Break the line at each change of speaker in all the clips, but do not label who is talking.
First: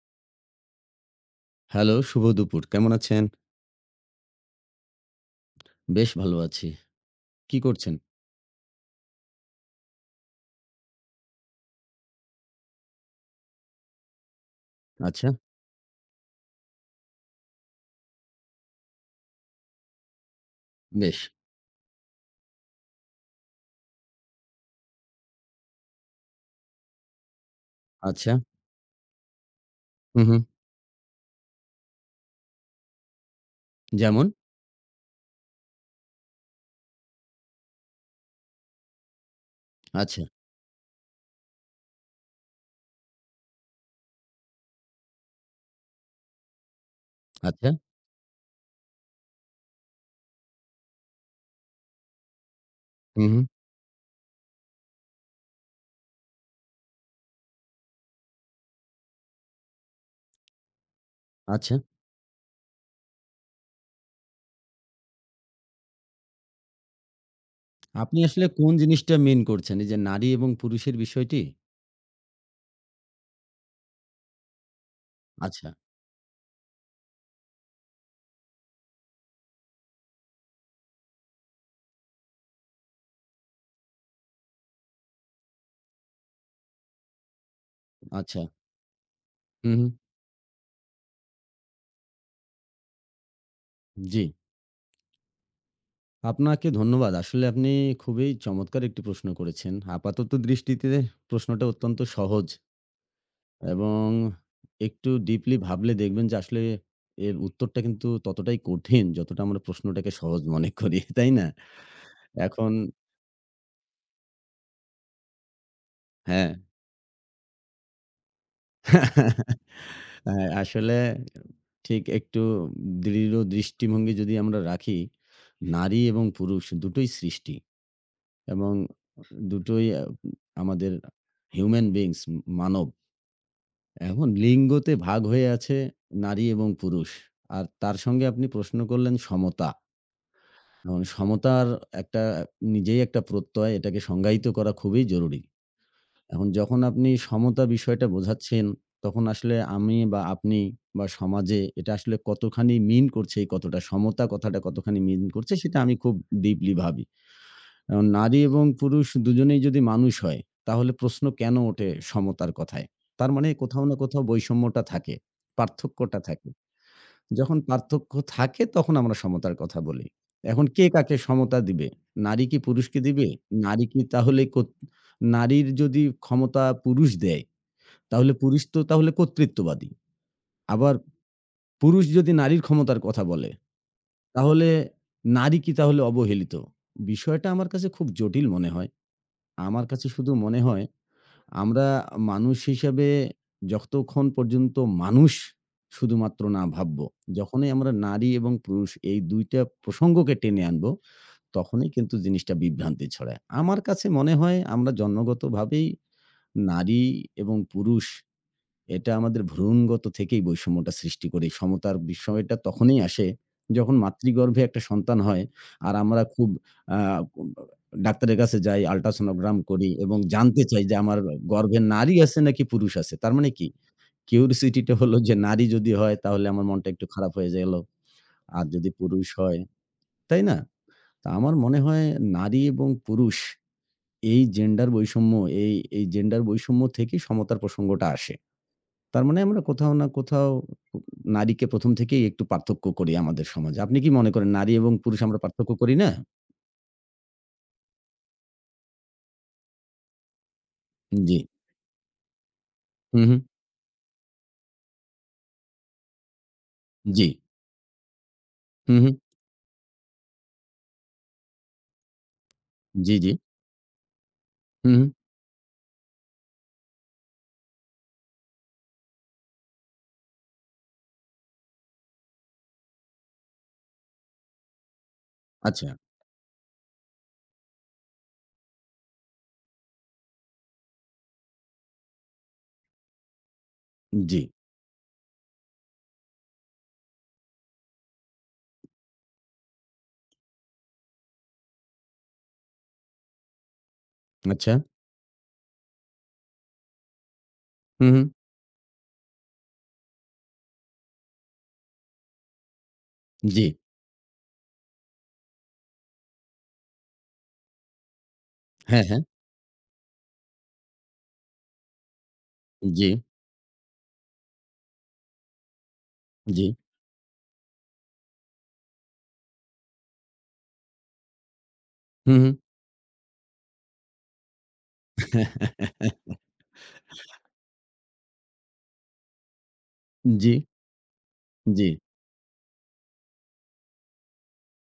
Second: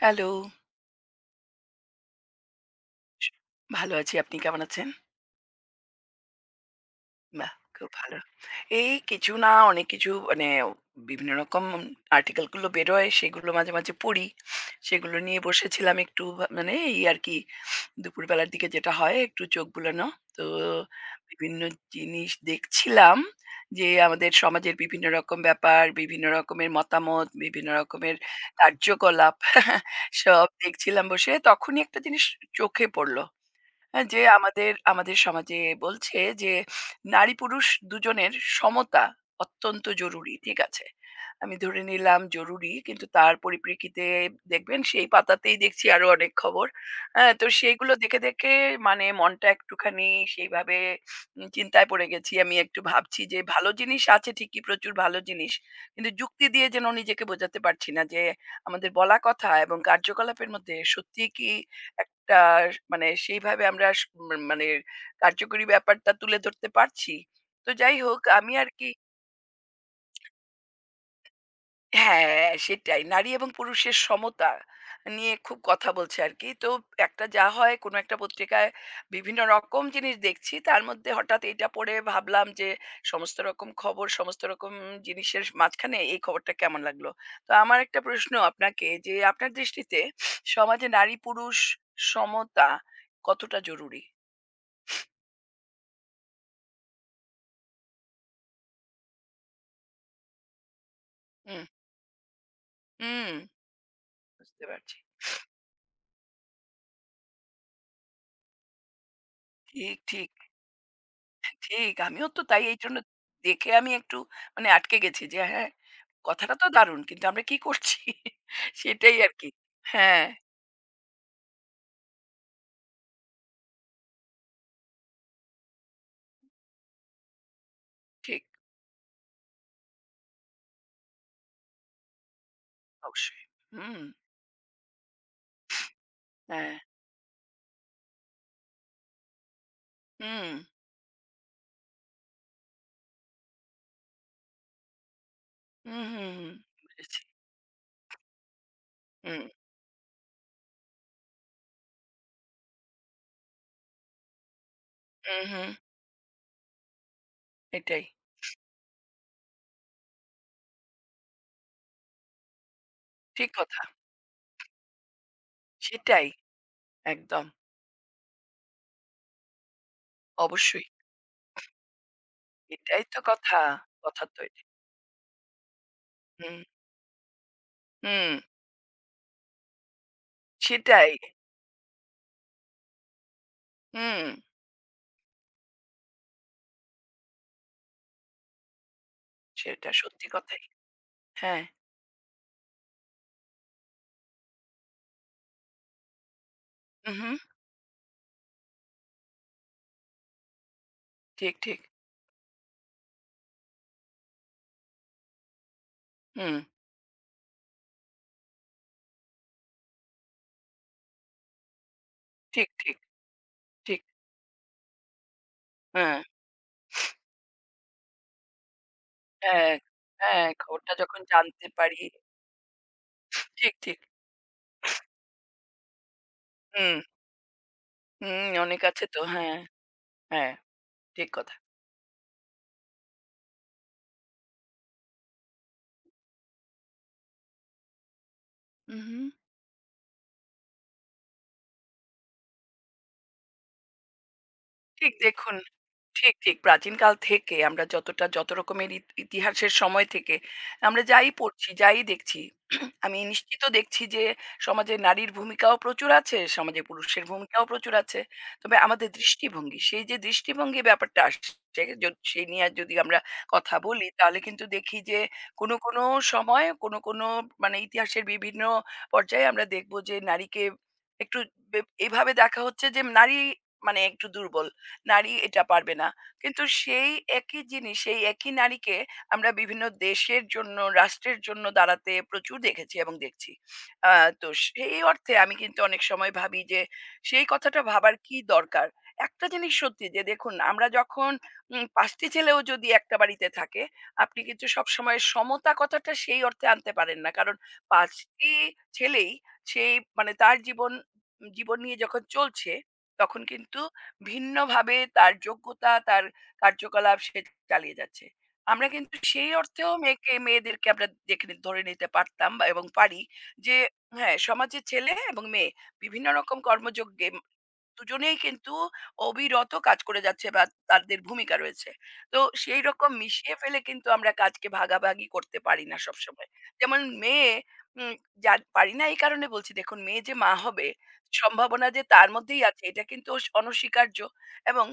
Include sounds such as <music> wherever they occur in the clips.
Hello.
Hello, শুভ দুপুর। কেমন আছেন?
ভালো আছি। আপনি কেমন আছেন?
বেশ ভালো আছি।
বাহ!
কি
খুব
করছেন?
ভালো। এই কিছু না অনেক কিছু মানে বিভিন্ন রকম আর্টিকেল গুলো বেরোয় সেগুলো মাঝে, মাঝে পড়ি। সেগুলো
আচ্ছা,
নিয়ে বসেছিলাম একটু ভা মানে এই আরকি দুপুরবেলার দিকে যেটা হয় একটু চোখ বুলানো। তো
বেশ।
বিভিন্ন জিনিস দেখছিলাম যে আমাদের সমাজের বিভিন্ন রকম ব্যাপার, বিভিন্ন রকমের মতামত, বিভিন্ন রকমের
আচ্ছা।
কার্যকলাপ <laughs>
হু, হু।
সব দেখছিলাম বসে। তখনই একটা জিনিস চোখে পড়ল। হ্যাঁ, যে
যেমন?
আমাদের আমাদের সমাজে বলছে যে নারী পুরুষ দুজনের সমতা অত্যন্ত
আচ্ছা,
জরুরি, ঠিক আছে। আমি ধরে নিলাম জরুরি, কিন্তু তার পরিপ্রেক্ষিতে দেখবেন সেই পাতাতেই দেখছি আরো অনেক খবর। হ্যাঁ, তো
আচ্ছা।
সেইগুলো দেখে দেখে মানে মনটা একটুখানি সেইভাবে চিন্তায় পড়ে গেছি। আমি একটু
হু,
ভাবছি
হু।
যে ভালো জিনিস আছে ঠিকই, প্রচুর ভালো জিনিস, কিন্তু যুক্তি দিয়ে যেন নিজেকে বোঝাতে পারছি না যে আমাদের বলা কথা এবং কার্যকলাপের মধ্যে সত্যি কি
আচ্ছা।
টা মানে সেইভাবে আমরা স ম- মানে কার্যকরী ব্যাপারটা তুলে ধরতে পারছি। তো যাই
আপনি
হোক,
আসলে
আমি
কোন
আরকি।
জিনিসটা মেইন করছেন? এই যে নারী এবং পুরুষের বিষয়টি?
হ্যাঁ, সেটাই। নারী এবং পুরুষের সমতা নিয়ে খুব
আচ্ছা,
কথা বলছে আরকি। তো একটা যা হয় কোনো একটা পত্রিকায় বিভিন্ন রকম জিনিস দেখছি। তার মধ্যে হঠাৎ এটা পড়ে ভাবলাম যে সমস্ত রকম খবর, সমস্ত রকম জিনিসের মাঝখানে এই খবরটা কেমন লাগলো? তো আমার একটা প্রশ্ন
আচ্ছা।
আপনাকে যে আপনার
হু, হু।
দৃষ্টিতে সমাজে নারী-পুরুষ সমতা কতটা জরুরি?
জি। আপনাকে ধন্যবাদ। আসলে আপনি খুবই চমৎকার একটি প্রশ্ন করেছেন। আপাতত দৃষ্টিতে প্রশ্নটা
হুম।
অত্যন্ত সহজ।
হুম।
এবং
বুঝতে পারছি।
একটু ডিপলি ভাবলে দেখবেন যে আসলে এর উত্তরটা কিন্তু ততটাই কঠিন যতটা আমরা
ঠিক,
প্রশ্নটাকে
ঠিক,
সহজ মনে <laughs> করি, তাই না?
ঠিক। আমিও তো তাই,
এখন
এই জন্য দেখে আমি একটু মানে আটকে গেছি যে হ্যাঁ,
হ্যাঁ,
কথাটা তো দারুণ। কিন্তু আমরা কি করছি? <laughs> সেটাই আরকি। হ্যাঁ,
হ্যাঁ, আসলে ঠিক একটু দৃঢ় দৃষ্টিভঙ্গি যদি আমরা রাখি, নারী এবং পুরুষ দুটোই সৃষ্টি
ঠিক।
এবং দুটোই আমাদের হিউম্যান বিইংস মানব।
অবশ্যই। হুম,
এখন লিঙ্গতে ভাগ হয়ে আছে নারী এবং
হ্যাঁ।
পুরুষ। আর তার সঙ্গে আপনি প্রশ্ন করলেন সমতা।
হুম,
এখন সমতার একটা নিজেই একটা প্রত্যয়, এটাকে সংজ্ঞায়িত করা খুবই জরুরি।
হুম, হুম,
এখন
হুম।
যখন আপনি
বুঝেছি।
সমতা বিষয়টা বোঝাচ্ছেন, তখন
হুম,
আসলে আমি বা আপনি বা সমাজে এটা আসলে কতখানি মিন করছে, কতটা সমতা কথাটা কতখানি মিন
হুম,
করছে
হুম।
সেটা আমি খুব ডিপলি ভাবি।
এটাই।
এখন নারী এবং পুরুষ দুজনেই যদি মানুষ হয়, তাহলে প্রশ্ন কেন ওঠে সমতার কথায়? তার মানে
ঠিক কথা।
কোথাও না কোথাও বৈষম্যটা থাকে, পার্থক্যটা
সেটাই।
থাকে।
একদম।
যখন পার্থক্য থাকে তখন আমরা সমতার কথা বলি। এখন কে
অবশ্যই।
কাকে সমতা দিবে? নারী কি পুরুষকে
এটাই তো
দিবে?
কথা।
নারী কি
কথা তো
তাহলে
এটাই।
কত নারীর যদি
হুম,
ক্ষমতা পুরুষ দেয়, তাহলে
হুম।
পুরুষ তো তাহলে কর্তৃত্ববাদী। আবার
সেটাই।
পুরুষ যদি নারীর ক্ষমতার কথা বলে,
হুম।
তাহলে নারী কি তাহলে অবহেলিত? বিষয়টা আমার কাছে খুব জটিল মনে হয়। আমার
সেটা
কাছে
সত্যি
শুধু মনে
কথাই।
হয়
হ্যাঁ।
আমরা মানুষ হিসাবে যতক্ষণ পর্যন্ত মানুষ শুধুমাত্র না ভাববো,
হু, হু।
যখনই আমরা নারী এবং পুরুষ এই ২ টা প্রসঙ্গকে টেনে আনবো,
ঠিক, ঠিক।
তখনই কিন্তু জিনিসটা বিভ্রান্তি ছড়ায়। আমার কাছে মনে হয় আমরা জন্মগতভাবেই
হুম।
নারী এবং পুরুষ এটা আমাদের ভ্রূণগত থেকেই বৈষম্যটা সৃষ্টি করি। সমতার বিষয়টা
ঠিক, ঠিক,
তখনই আসে যখন
ঠিক।
মাতৃগর্ভে একটা সন্তান হয় আর
হ্যাঁ,
আমরা খুব আ ডাক্তারের কাছে যাই, আল্ট্রাসোনোগ্রাম
হ্যাঁ,
করি এবং
হ্যাঁ,
জানতে চাই
খবরটা
যে আমার
যখন জানতে
গর্ভে
পারি।
নারী আছে নাকি পুরুষ আছে। তার মানে কি?
ঠিক, ঠিক।
কিউরিসিটি টা হলো যে নারী যদি হয় তাহলে আমার মনটা
হুম,
একটু খারাপ হয়ে গেল।
হুম,
আর
অনেক
যদি
আছে তো।
পুরুষ
হ্যাঁ,
হয়, তাই
হ্যাঁ,
না? তা
ঠিক কথা।
আমার মনে হয় নারী এবং পুরুষ এই জেন্ডার বৈষম্য এই জেন্ডার বৈষম্য থেকেই সমতার প্রসঙ্গটা আসে।
উহু।
তার মানে আমরা কোথাও না কোথাও নারীকে ১ম থেকেই একটু পার্থক্য করি আমাদের সমাজে। আপনি কি মনে করেন নারী এবং
ঠিক
পুরুষ আমরা
দেখুন,
পার্থক্য করি না?
ঠিক, ঠিক। প্রাচীনকাল থেকে আমরা যতটা যত রকমের ইতিহাসের সময় থেকে আমরা যাই
জি।
পড়ছি, যাই দেখছি, <clears throat> আমি
হুম, হুম।
নিশ্চিত দেখছি যে সমাজে নারীর ভূমিকাও প্রচুর আছে, সমাজে পুরুষের
জি।
ভূমিকাও প্রচুর আছে। তবে
হুম,
আমাদের
হুম।
দৃষ্টিভঙ্গি, সেই যে দৃষ্টিভঙ্গি ব্যাপারটা আসছে, য সেই নিয়ে আর যদি
জি,
আমরা
জি।
কথা বলি তাহলে কিন্তু
হুম,
দেখি
হুম।
যে কোনো, কোনো সময় কোনো, কোনো মানে ইতিহাসের বিভিন্ন পর্যায়ে আমরা দেখব যে নারীকে একটু বে এভাবে দেখা হচ্ছে যে নারী মানে একটু দুর্বল। নারী এটা
আচ্ছা।
পারবে না। কিন্তু সেই একই জিনিস, সেই একই নারীকে আমরা বিভিন্ন দেশের জন্য, রাষ্ট্রের জন্য দাঁড়াতে প্রচুর দেখেছি এবং দেখছি। আ
জি।
তো সেই অর্থে আমি কিন্তু অনেক সময় ভাবি যে, সেই কথাটা ভাবার কি দরকার? একটা জিনিস সত্যি যে দেখুন, আমরা যখন ৫ টি ছেলেও যদি একটা বাড়িতে থাকে, আপনি কিন্তু
আচ্ছা।
সবসময় সমতা কথাটা সেই অর্থে আনতে পারেন না। কারণ
হুম,
৫
হুম।
টি ছেলেই সেই মানে তার জীবন জীবন নিয়ে যখন চলছে, তখন
জি।
কিন্তু ভিন্নভাবে তার যোগ্যতা, তার কার্যকলাপ সে চালিয়ে যাচ্ছে। আমরা
হ্যাঁ,
কিন্তু
হ্যাঁ।
সেই অর্থেও মেয়েকে মেয়েদেরকে আমরা দেখে নি ধরে নিতে পারতাম বা এবং
জি,
পারি যে হ্যাঁ, সমাজে ছেলে এবং মেয়ে বিভিন্ন রকম
জি।
কর্মযজ্ঞে দুজনেই কিন্তু অবিরত কাজ করে যাচ্ছে বা তাদের ভূমিকা রয়েছে।
হুম,
তো
হুম।
সেই রকম মিশিয়ে ফেলে কিন্তু আমরা কাজকে ভাগাভাগি করতে পারি না
<laughs>
সবসময়। যেমন মেয়ে উম পারি না, এই কারণে বলছি দেখুন মেয়ে যে
জি,
মা হবে
জি,
সম্ভাবনা যে তার মধ্যেই আছে এটা কিন্তু অনস্বীকার্য, এবং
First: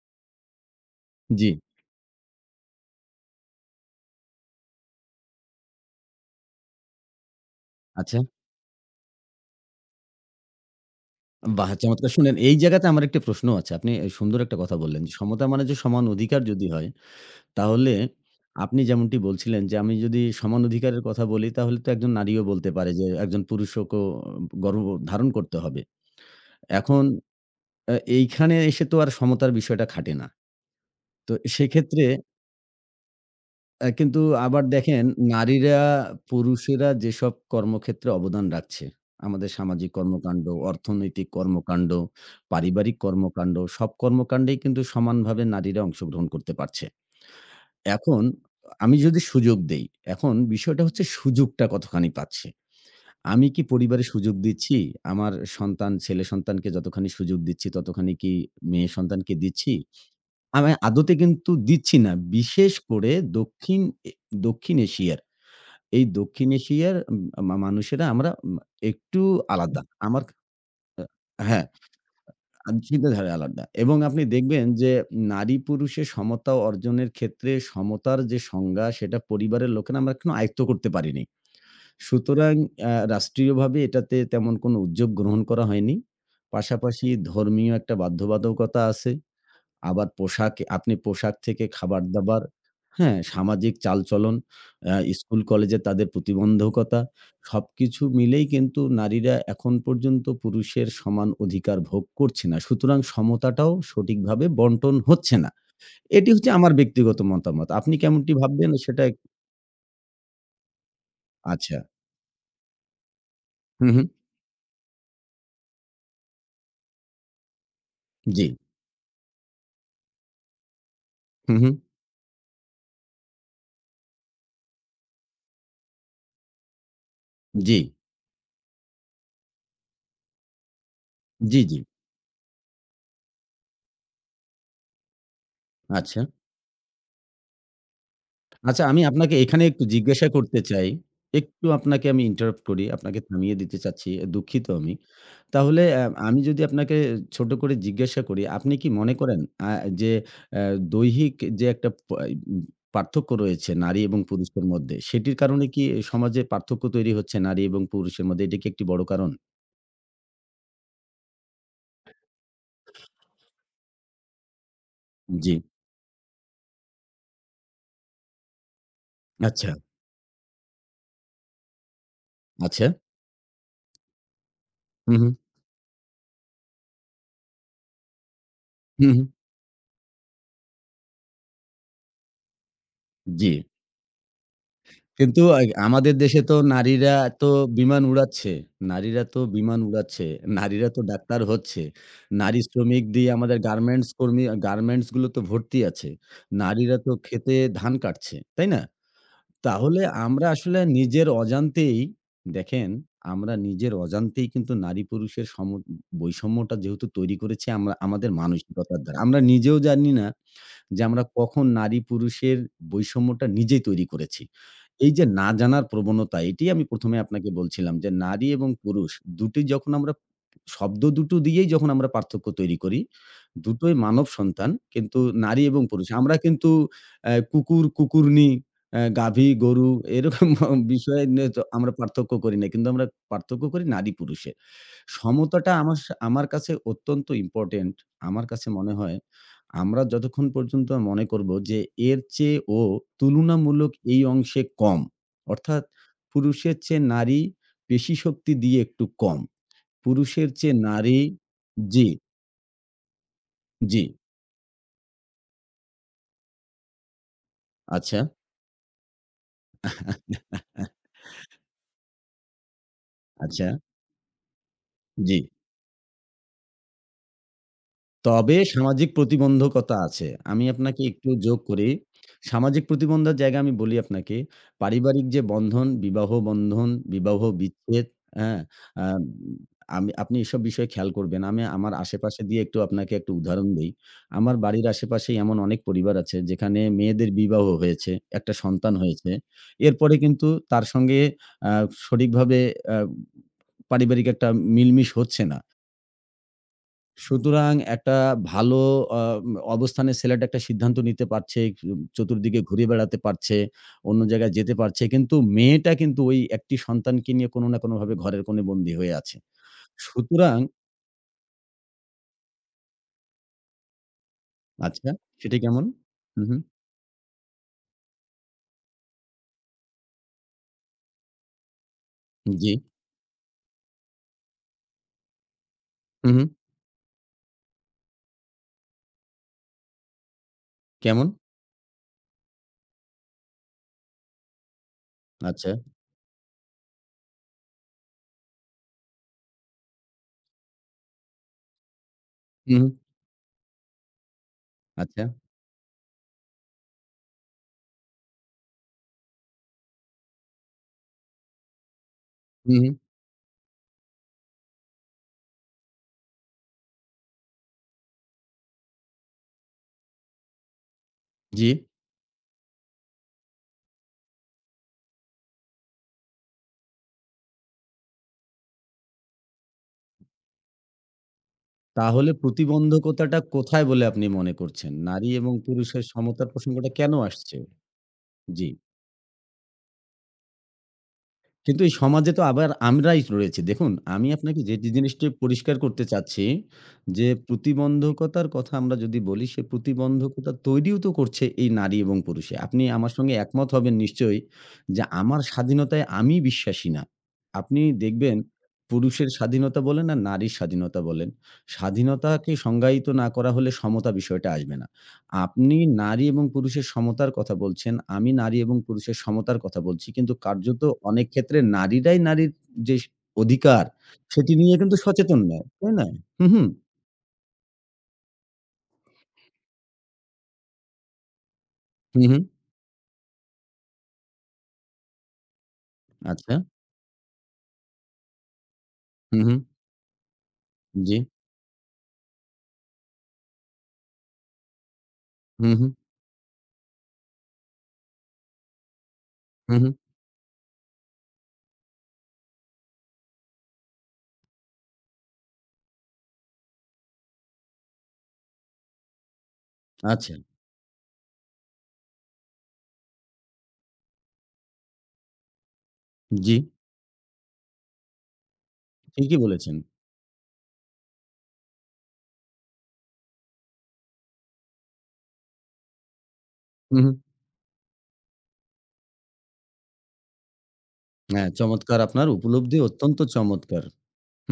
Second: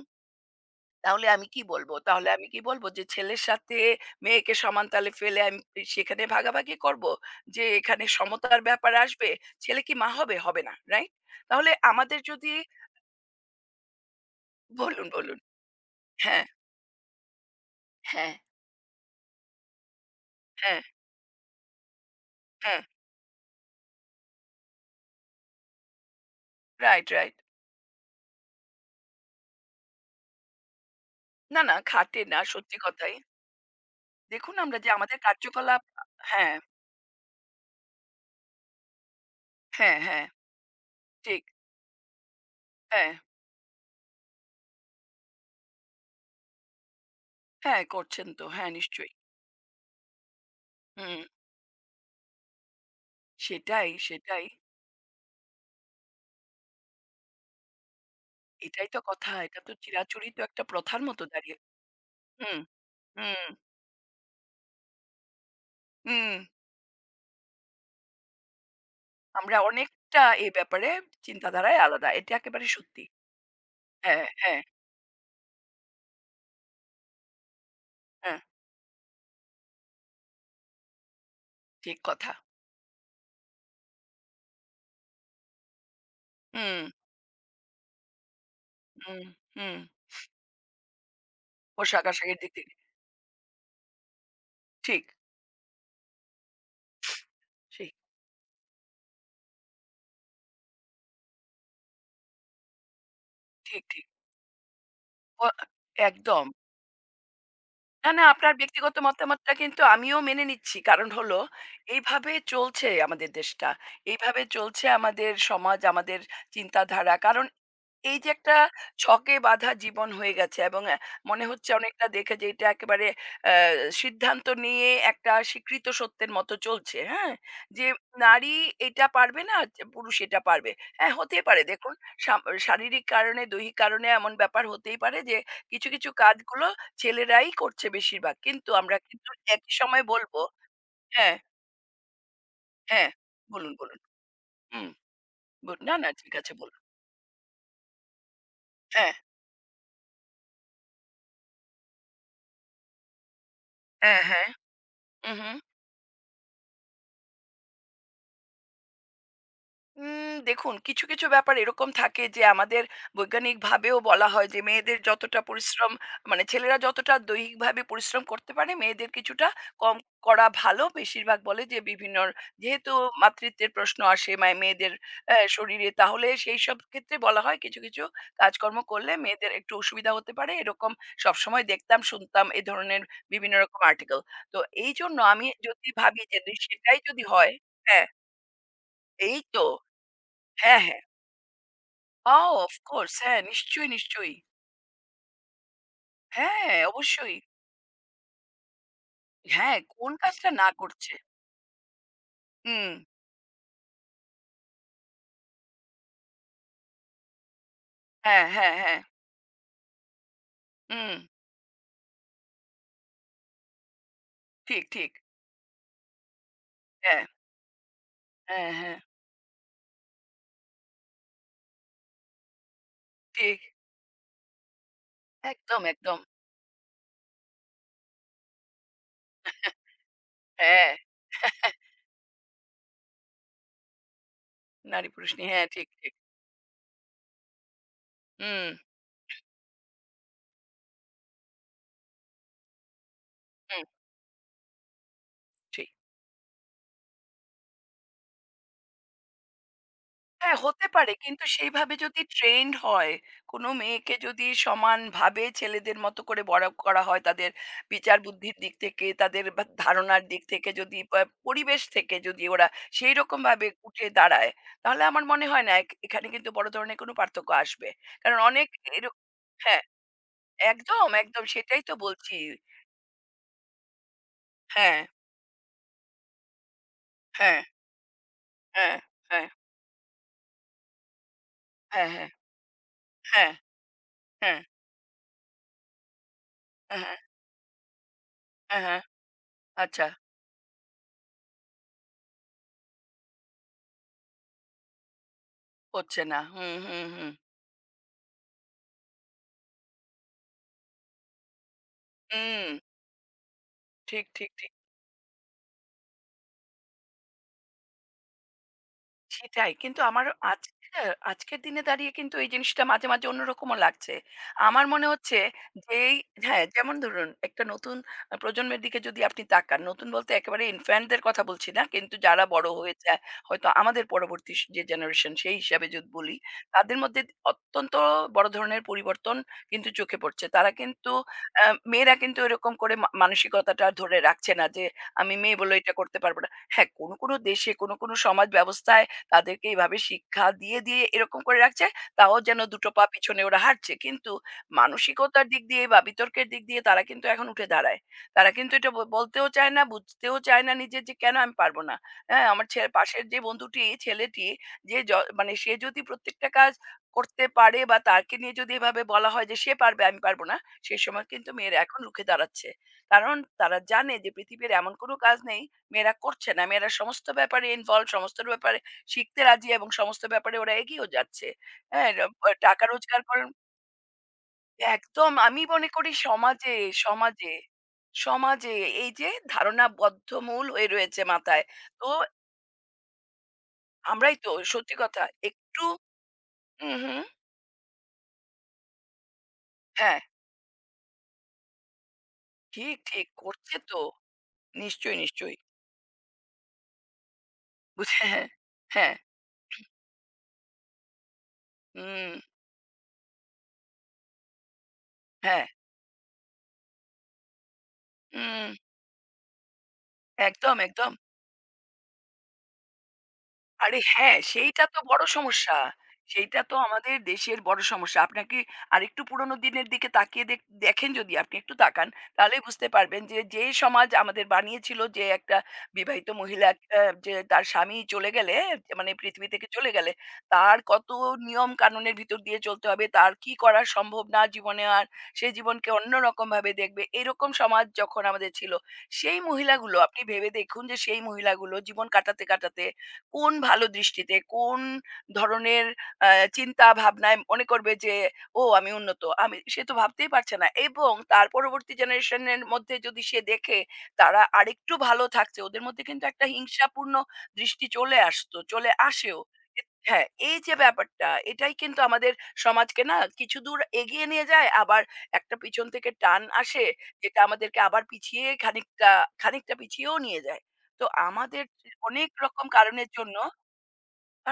তাহলে আমি
জি।
কি বলব? তাহলে আমি কি বলব যে ছেলের সাথে মেয়েকে সমান তালে ফেলে আমি সেখানে ভাগাভাগি করব? যে এখানে
আচ্ছা।
সমতার ব্যাপার আসবে? ছেলে কি মা হবে? হবে না। রাইট?
বাহ!
তাহলে
চমৎকার!
আমাদের
শুনেন,
যদি
এই জায়গাতে আমার একটা প্রশ্ন আছে। আপনি সুন্দর একটা কথা বললেন।
বলুন, বলুন।
সমতা মানে যে সমান অধিকার
হ্যাঁ,
যদি হয় তাহলে
হ্যাঁ,
আপনি যেমনটি বলছিলেন যে, আমি যদি সমান
হ্যাঁ,
অধিকারের কথা বলি তাহলে তো একজন নারীও বলতে
হ্যাঁ।
পারে যে, একজন পুরুষকেও গর্ব ধারণ করতে হবে। এখন
রাইট, রাইট।
এইখানে এসে তো আর সমতার বিষয়টা খাটে না। তো
না, না,
সেক্ষেত্রে
খাটে না, সত্যি কথাই।
কিন্তু
দেখুন,
আবার
আমরা যে
দেখেন
আমাদের
নারীরা,
কার্যকলাপ হ্যাঁ,
পুরুষেরা যেসব কর্মক্ষেত্রে অবদান রাখছে, আমাদের সামাজিক
হ্যাঁ, হ্যাঁ।
কর্মকাণ্ড, অর্থনৈতিক
ঠিক।
কর্মকাণ্ড, পারিবারিক
হ্যাঁ,
কর্মকাণ্ড সব কর্মকাণ্ডেই কিন্তু সমানভাবে নারীরা অংশগ্রহণ করতে পারছে।
হ্যাঁ
এখন
করছেন তো। হ্যাঁ,
আমি
নিশ্চয়ই।
যদি সুযোগ দেই, এখন বিষয়টা হচ্ছে
হুম।
সুযোগটা কতখানি পাচ্ছি। আমি কি
সেটাই,
পরিবারে সুযোগ
সেটাই।
দিচ্ছি? আমার সন্তান, ছেলে সন্তানকে যতখানি সুযোগ দিচ্ছি, ততখানি কি
এটাই
মেয়ে
তো কথা।
সন্তানকে
এটা তো
দিচ্ছি?
চিরাচরিত একটা
আমি
প্রথার
আদতে
মতো
কিন্তু
দাঁড়িয়ে।
দিচ্ছি না।
হুম,
বিশেষ করে
হুম,
দক্ষিণ এ দক্ষিণ এশিয়ার, এই
হুম।
দক্ষিণ এশিয়ার মানুষেরা আমরা একটু
আমরা
আলাদা। আমার
অনেকটা এ ব্যাপারে
হ্যাঁ।
চিন্তাধারায় আলাদা। এটা একেবারে সত্যি।
চিন্তাধারা আলাদা এবং আপনি
হ্যাঁ, হ্যাঁ,
দেখবেন যে নারী-পুরুষে সমতা অর্জনের ক্ষেত্রে সমতার যে
হ্যাঁ,
সংজ্ঞা সেটা পরিবারের লোকেরা আমরা এখনো আয়ত্ত করতে পারিনি।
ঠিক কথা।
সুতরাং রাষ্ট্রীয়ভাবে এটাতে তেমন কোনো উদ্যোগ গ্রহণ করা হয়নি।
হুম,
পাশাপাশি ধর্মীয় একটা বাধ্যবাধকতা আছে।
হুম, হুম।
আবার পোশাক, আপনি পোশাক থেকে
পোশাক-আশাকের
খাবার-দাবার,
দিক থেকে।
হ্যাঁ, সামাজিক চালচলন,
ঠিক,
স্কুল কলেজে তাদের প্রতিবন্ধকতা
ঠিক,
সবকিছু মিলেই কিন্তু নারীরা এখন পর্যন্ত পুরুষের সমান অধিকার ভোগ করছে না। সুতরাং সমতাটাও
ঠিক, ঠিক।
সঠিকভাবে বন্টন হচ্ছে
ও
না। এটি
একদম।
হচ্ছে আমার ব্যক্তিগত মতামত। আপনি
না, না,
কেমনটি
আপনার
ভাববেন
ব্যক্তিগত
সেটা এক-
মতামতটা কিন্তু আমিও মেনে নিচ্ছি। কারণ হলো
আচ্ছা।
এইভাবে চলছে আমাদের দেশটা।
হু, হু।
এইভাবে চলছে আমাদের সমাজ, আমাদের চিন্তাধারা। কারণ এই যে
জি।
একটা ছকে বাঁধা জীবন হয়ে গেছে, এবং মনে
হু, হু।
হচ্ছে অনেকটা দেখে যে এটা একেবারে আ সিদ্ধান্ত নিয়ে একটা স্বীকৃত সত্যের মতো চলছে, হ্যাঁ?
জি।
যে নারী এটা পারবে না, যে পুরুষ এটা পারবে। হ্যাঁ, হতে
জি,
পারে
জি।
দেখুন সা শারীরিক কারণে, দৈহিক কারণে এমন ব্যাপার হতেই পারে যে কিছু, কিছু
আচ্ছা।
কাজগুলো ছেলেরাই করছে বেশিরভাগ। কিন্তু
আচ্ছা,
আমরা
আমি
কিন্তু
আপনাকে এখানে
একই
একটু
সময়
জিজ্ঞাসা
বলবো
করতে চাই।
হ্যাঁ,
একটু আপনাকে আমি interrupt করি।
হ্যাঁ,
আপনাকে থামিয়ে
বলুন,
দিতে
বলুন।
চাচ্ছি। দুঃখিত
হুম,
আমি। তাহলে
বলুন। না, না, ঠিক
আমি
আছে,
যদি
বলুন।
আপনাকে ছোট করে জিজ্ঞাসা করি, আপনি কি
হ্যাঁ,
মনে করেন আ যে অ্যা দৈহিক যে একটা প ই পার্থক্য রয়েছে নারী এবং
হ্যাঁ, হ্যাঁ।
পুরুষের মধ্যে, সেটির
উহু।
কারণে কি সমাজে পার্থক্য তৈরি হচ্ছে নারী এবং পুরুষের মধ্যে? এটা কি একটি বড় কারণ?
দেখুন, কিছু, কিছু ব্যাপার এরকম থাকে যে আমাদের বৈজ্ঞানিকভাবেও বলা হয় যে মেয়েদের যতটা
জি।
পরিশ্রম মানে ছেলেরা যতটা দৈহিকভাবে পরিশ্রম করতে পারে, মেয়েদের কিছুটা
আচ্ছা,
কম করা ভালো। বেশিরভাগ বলে যে বিভিন্ন
আচ্ছা।
যেহেতু মাতৃত্বের প্রশ্ন আসে মানে মেয়েদের
হু, হু।
শরীরে তাহলে সেইসব ক্ষেত্রে বলা হয় কিছু, কিছু কাজকর্ম
হু,
করলে
হু।
মেয়েদের একটু অসুবিধা হতে পারে। এরকম সবসময় দেখতাম, শুনতাম এ ধরনের
জি।
বিভিন্ন রকম আর্টিকেল। তো এইজন্য
কিন্তু
আমি
আগ
যদি
আমাদের
ভাবি যে
দেশে তো
সেটাই
নারীরা
যদি
তো
হয়
বিমান
হ্যাঁ,
উড়াচ্ছে। নারীরা
এই
তো
তো।
বিমান উড়াচ্ছে।
হ্যাঁ,
নারীরা
হ্যাঁ।
তো ডাক্তার হচ্ছে।
Oh,
নারী
of
শ্রমিক
course,
দিয়ে
হ্যাঁ,
আমাদের
নিশ্চয়ই,
গার্মেন্টস
নিশ্চয়ই।
কর্মী, গার্মেন্টস গুলো তো ভর্তি আছে।
হ্যাঁ,
নারীরা তো
অবশ্যই।
ক্ষেতে ধান কাটছে। তাই না?
হ্যাঁ,
তাহলে
কোন
আমরা
কাজটা না
আসলে
করছে?
নিজের অজান্তেই, দেখেন,
হুম।
আমরা নিজের অজান্তেই কিন্তু নারী-পুরুষের বৈষম্যটা যেহেতু তৈরি করেছি আমরা আমাদের
হ্যাঁ, হ্যাঁ,
মানসিকতার
হ্যাঁ।
দ্বারা। আমরা নিজেও জানি না যে
হুম।
আমরা কখন নারী-পুরুষের বৈষম্যটা নিজেই তৈরি করেছি।
ঠিক,
এই
ঠিক।
যে না জানার প্রবণতা, এটি আমি ১ম এ
হ্যাঁ,
আপনাকে বলছিলাম যে নারী এবং
হ্যাঁ, হ্যাঁ।
পুরুষ দুটি যখন আমরা শব্দ দুটো দিয়েই যখন আমরা পার্থক্য তৈরি করি,
ঠিক।
দুটোই মানব সন্তান কিন্তু নারী এবং
একদম,
পুরুষ।
একদম।
আমরা কিন্তু কুকুর, কুকুরনি, গাভী, গরু এরকম
হ্যাঁ,
বিষয়ে নিয়ে তো আমরা পার্থক্য করি না। কিন্তু আমরা পার্থক্য করি নারী-পুরুষে।
নারী পুরুষ নিয়ে। হ্যাঁ,
সমতাটা
ঠিক,
আমার সা
ঠিক।
আমার কাছে অত্যন্ত ইম্পোর্টেন্ট। আমার
হুম,
কাছে মনে হয় আমরা যতক্ষণ পর্যন্ত মনে করব যে এর চেয়ে ও
হুম।
তুলনামূলক এই অংশে কম। অর্থাৎ
ঠিক।
পুরুষের চেয়ে নারী পেশী শক্তি দিয়ে একটু কম। পুরুষের
হ্যাঁ,
চেয়ে
হতে পারে।
নারী
কিন্তু সেইভাবে
জি,
যদি ট্রেন্ড হয়, কোনো
জি।
মেয়েকে যদি সমানভাবে ছেলেদের মতো করে বড় করা হয়, তাদের বিচার
আচ্ছা।
বুদ্ধির দিক থেকে, তাদের বা ধারণার দিক থেকে যদি
<laughs>
বা পরিবেশ থেকে যদি ওরা
আচ্ছা,
সেইরকমভাবে উঠে দাঁড়ায়, তাহলে আমার
জি।
মনে হয় না এখানে কিন্তু বড় ধরনের কোনো পার্থক্য আসবে। কারণ
তবে
অনেক
সামাজিক
এরক হ্যাঁ,
প্রতিবন্ধকতা আছে। আমি আপনাকে
একদম,
একটু
একদম,
যোগ
সেটাই
করি।
তো বলছি।
সামাজিক প্রতিবন্ধের জায়গায় আমি বলি আপনাকে,
হ্যাঁ,
পারিবারিক যে বন্ধন, বিবাহ বন্ধন, বিবাহ
হ্যাঁ,
বিচ্ছেদ, হ্যাঁ?
হ্যাঁ,
আ
হ্যাঁ,
আমি, আপনি এসব বিষয়ে খেয়াল করবেন। আমি আমার
হ্যাঁ, হ্যাঁ,
আশেপাশে দিয়ে একটু আপনাকে একটা
হ্যাঁ,
উদাহরণ দেই। আমার
হ্যাঁ,
বাড়ির আশেপাশেই এমন অনেক পরিবার আছে যেখানে
হ্যাঁ,
মেয়েদের বিবাহ হয়েছে, একটা
হ্যাঁ,
সন্তান
হ্যাঁ,
হয়েছে।
আচ্ছা,
এরপরে কিন্তু তার সঙ্গে আ সঠিকভাবে আ পারিবারিক একটা মিলমিশ হচ্ছে না।
হচ্ছে না। হুম, হুম, হুম,
সুতরাং একটা ভালো আ অবস্থানে ছেলেটা একটা সিদ্ধান্ত নিতে পারছে, চতুর্দিকে
হুম।
ঘুরে বেড়াতে পারছে, অন্য
ঠিক, ঠিক,
জায়গায়
ঠিক।
যেতে পারছে। কিন্তু মেয়েটা কিন্তু ওই একটি সন্তানকে নিয়ে কোনো না কোনোভাবে ঘরের কোণে বন্দী হয়ে আছে।
সেটাই। কিন্তু আমার
সুতরাং
আজকে আজকের দিনে দাঁড়িয়ে কিন্তু এই জিনিসটা মাঝে, মাঝে অন্যরকমও লাগছে। আমার মনে
আচ্ছা,
হচ্ছে
সেটি কেমন?
যেই
হু, হু,
হ্যাঁ, যেমন ধরুন একটা নতুন প্রজন্মের দিকে যদি আপনি তাকান, নতুন বলতে একেবারে infant দের কথা বলছি না। কিন্তু যারা বড়
জি,
হয়ে যায়, হয়তো আমাদের পরবর্তী যে জেনারেশন সেই হিসাবে যদি
হু,
বলি,
হু,
তাদের মধ্যে অত্যন্ত বড় ধরনের পরিবর্তন কিন্তু চোখে পড়ছে। তারা কিন্তু
কেমন?
আ মেয়েরা কিন্তু এরকম করে মানসিকতাটা আর ধরে রাখছে না যে, আমি মেয়ে
আচ্ছা,
বলে এটা করতে পারব না। হ্যাঁ, কোনো, কোনো দেশে কোনো, কোনো সমাজ ব্যবস্থায় তাদেরকে এভাবে শিক্ষা দিয়ে, দিয়ে এরকম করে রাখছে। তাও যেন
হু, হু,
দুটো পা পিছনে ওরা হাঁটছে। কিন্তু
আচ্ছা,
মানসিকতার দিক দিয়ে বা বিতর্কের দিক দিয়ে তারা কিন্তু এখন উঠে দাঁড়ায়। তারা কিন্তু এটা বলতেও চায় না, বুঝতেও চায় না নিজে যে কেন আমি পারব না। হ্যাঁ, আমার
হু, হু,
পাশের যে বন্ধুটি, ছেলেটি যে মানে সে যদি প্রত্যেকটা কাজ করতে পারে বা তাকে নিয়ে যদি এভাবে বলা হয় যে সে পারবে, আমি পারব না, সে সময় কিন্তু
জি।
মেয়েরা এখন রুখে দাঁড়াচ্ছে। কারণ তারা জানে যে পৃথিবীর এমন কোন কাজ নেই মেয়েরা করছে না। মেয়েরা সমস্ত ব্যাপারে ইনভলভ, সমস্ত ব্যাপারে শিখতে রাজি এবং সমস্ত ব্যাপারে ওরা এগিয়েও যাচ্ছে। হ্যাঁ,
তাহলে
টাকা রোজগার
প্রতিবন্ধকতাটা
করেন
কোথায় বলে আপনি মনে করছেন? নারী
একদম,
এবং
আমি মনে
পুরুষের
করি
সমতার
সমাজে,
প্রসঙ্গটা কেন
সমাজে,
আসছে? জি।
সমাজে এই যে ধারণা বদ্ধমূল হয়ে রয়েছে মাথায়।
কিন্তু এই
তো
সমাজে তো আবার আমরাই রয়েছি। দেখুন, আমি
আমরাই তো
আপনাকে যে যে
সত্যি কথা
জিনিসটি পরিষ্কার
একটু
করতে চাচ্ছি
হুম, হুম।
যে, প্রতিবন্ধকতার কথা আমরা যদি বলি, সে
হ্যাঁ,
প্রতিবন্ধকতা তৈরিও তো করছে এই নারী এবং পুরুষে। আপনি
ঠিক,
আমার
ঠিক,
সঙ্গে একমত
করছে
হবেন
তো।
নিশ্চয়ই যে,
নিশ্চয়ই,
আমার
নিশ্চয়ই।
স্বাধীনতায় আমি বিশ্বাসী না। আপনি
বুঝে
দেখবেন
হ্যাঁ, হ্যাঁ,
পুরুষের স্বাধীনতা বলেন আর নারীর স্বাধীনতা বলেন।
হুম,
স্বাধীনতাকে সংজ্ঞায়িত না করা হলে সমতা বিষয়টা আসবে না।
হ্যাঁ,
আপনি নারী এবং পুরুষের সমতার কথা বলছেন। আমি নারী
হুম,
এবং পুরুষের সমতার কথা বলছি। কিন্তু
একদম,
কার্যত
একদম।
অনেক ক্ষেত্রে নারীরাই নারীর যে অধিকার
আরে হ্যাঁ,
সেটি নিয়ে
সেইটা
কিন্তু
তো বড়
সচেতন নয়।
সমস্যা।
তাই না? হু,
সেইটা
হু,
তো আমাদের দেশের বড় সমস্যা। আপনাকে আরেকটু পুরোনো দিনের দিকে তাকিয়ে দেখেন, যদি আপনি একটু তাকান,
হু, হু।
তাহলেই বুঝতে পারবেন যে, যে সমাজ আমাদের বানিয়েছিল যে একটা বিবাহিত
আচ্ছা।
মহিলা আ যে তার স্বামী চলে গেলে মানে
হু,
পৃথিবী
হু।
থেকে চলে গেলে, তার কত
জি।
নিয়ম কানুনের ভিতর দিয়ে চলতে হবে, তার কি করা সম্ভব না জীবনে আর, সে
হু, হু,
জীবনকে অন্যরকমভাবে দেখবে। এরকম সমাজ যখন আমাদের ছিল, সেই
হু, হু।
মহিলাগুলো আপনি ভেবে দেখুন যে সেই মহিলাগুলো জীবন কাটাতে, কাটাতে কোন ভালো দৃষ্টিতে, কোন ধরনের আ চিন্তা ভাবনায় মনে করবে যে, "ও, আমি উন্নত।" আমি সে তো ভাবতেই
আচ্ছা।
পারছে না এবং তার পরবর্তী জেনারেশন এর মধ্যে যদি সে দেখে তারা আরেকটু ভালো থাকছে, ওদের মধ্যে কিন্তু একটা
জি।
হিংসাপূর্ণ দৃষ্টি চলে আসতো, চলে
ঠিকই
আসেও।
বলেছেন।
এ হ্যাঁ, এই যে ব্যাপারটা, এটাই কিন্তু আমাদের সমাজকে না কিছুদূর এগিয়ে নিয়ে যায়, আবার একটা পিছন থেকে টান আসে,
হু, হু।
যেটা আমাদেরকে আবার পিছিয়ে খানিকটা খানিকটা পিছিয়েও নিয়ে যায়। তো
হ্যাঁ,
আমাদের
চমৎকার আপনার
অনেক রকম
উপলব্ধি
কারণের
অত্যন্ত
জন্য
চমৎকার।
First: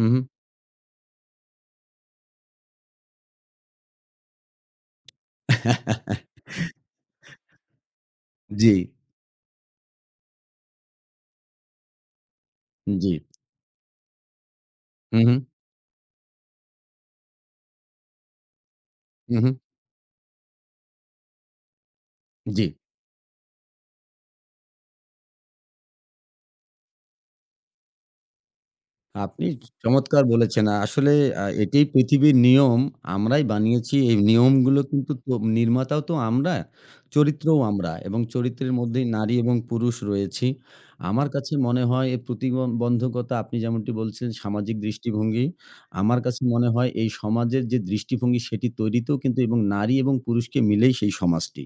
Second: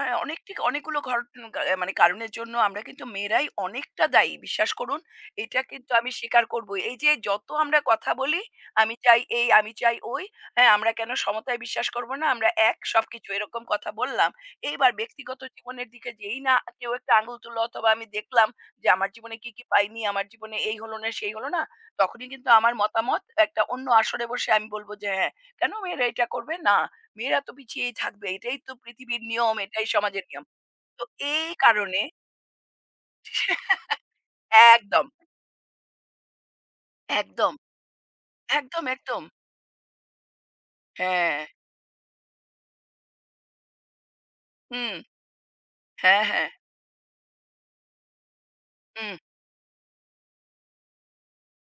হু।
অনেক ঠিক অনেকগুলো ঘটনা মানে কারণের জন্য আমরা কিন্তু মেয়েরাই অনেকটা দায়ী। বিশ্বাস করুন, এটা কিন্তু আমি
<laughs>
স্বীকার করবই। এই যে যত আমরা কথা বলি,
জি,
"আমি চাই এই, আমি চাই ওই, হ্যাঁ, আমরা কেন সমতায় বিশ্বাস করব না? আমরা এক
জি।
সবকিছু।" এরকম কথা বললাম। এইবার
হু, হু,
ব্যক্তিগত জীবনের দিকে যেই না কেউ একটা আঙুল তুললো অথবা আমি দেখলাম যে আমার
হু,
জীবনে
হু।
কি, কি পাইনি, আমার জীবনে এই হলো না, সেই হলো না, তখনই কিন্তু
জি।
আমার মতামত একটা অন্য আসরে বসে আমি বলব যে, "হ্যাঁ, কেন মেয়েরা এটা করবে? না।" মেয়েরা তো পিছিয়েই থাকবে। এটাই তো পৃথিবীর
আপনি
নিয়ম, এটাই
চমৎকার
সমাজের নিয়ম।
বলেছেন।
তো
আসলে
এই
এটাই
কারণে
পৃথিবীর নিয়ম। আমরাই বানিয়েছি। এই নিয়মগুলো
একদম,
কিন্তু তো নির্মাতাও তো আমরা,
একদম,
চরিত্রও আমরা এবং চরিত্রের
একদম,
মধ্যেই
একদম।
নারী এবং পুরুষ রয়েছি। আমার
হ্যাঁ,
কাছে মনে হয় এই বন্ধকতা আপনি যেমনটি বলছিলেন সামাজিক
হুম,
দৃষ্টিভঙ্গি। আমার
হ্যাঁ,
কাছে
হ্যাঁ,
মনে হয় এই সমাজের যে দৃষ্টিভঙ্গি সেটি
হুম,
তৈরিতেও কিন্তু এবং নারী এবং পুরুষকে মিলেই সেই সমাজটি।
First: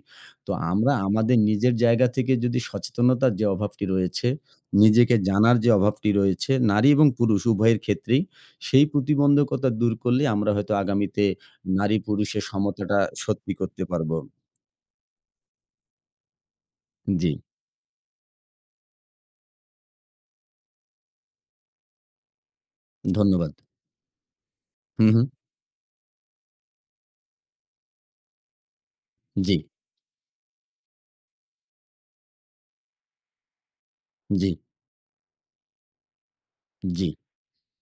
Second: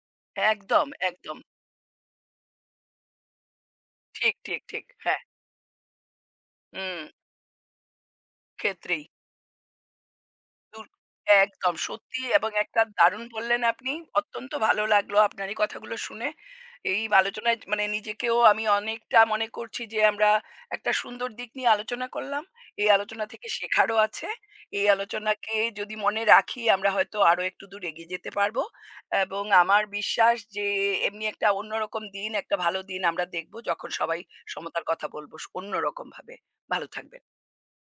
তো
একদম,
আমরা আমাদের
একদম।
নিজের জায়গা থেকে যদি সচেতনতার যে অভাবটি রয়েছে,
ঠিক, ঠিক, ঠিক।
নিজেকে
হ্যাঁ,
জানার যে অভাবটি রয়েছে, নারী
হুম,
এবং পুরুষ উভয়ের ক্ষেত্রেই, সেই
ক্ষেত্রেই।
প্রতিবন্ধকতা দূর করলে আমরা হয়তো
দূর
আগামীতে
একদম
নারী
সত্যি,
পুরুষের
এবং একটা
সমতাটা
দারুণ
সত্যি
বললেন
করতে
আপনি।
পারব।
অত্যন্ত ভালো লাগলো আপনার এই কথাগুলো শুনে। এই
জি,
আলোচনায় মানে নিজেকেও আমি অনেকটা মনে করছি যে আমরা একটা সুন্দর দিক নিয়ে আলোচনা করলাম। এই আলোচনা থেকে
ধন্যবাদ।
শেখারও আছে। এই
হু, হু।
আলোচনাকে যদি মনে রাখি আমরা হয়তো আরো একটু দূর এগিয়ে যেতে পারবো। এবং
জি,
আমার বিশ্বাস যে এমনি একটা অন্যরকম দিন, একটা ভালো দিন আমরা দেখব যখন সবাই
জি,
সমতার কথা বলব অন্যরকমভাবে। ভালো
জি।
থাকবেন।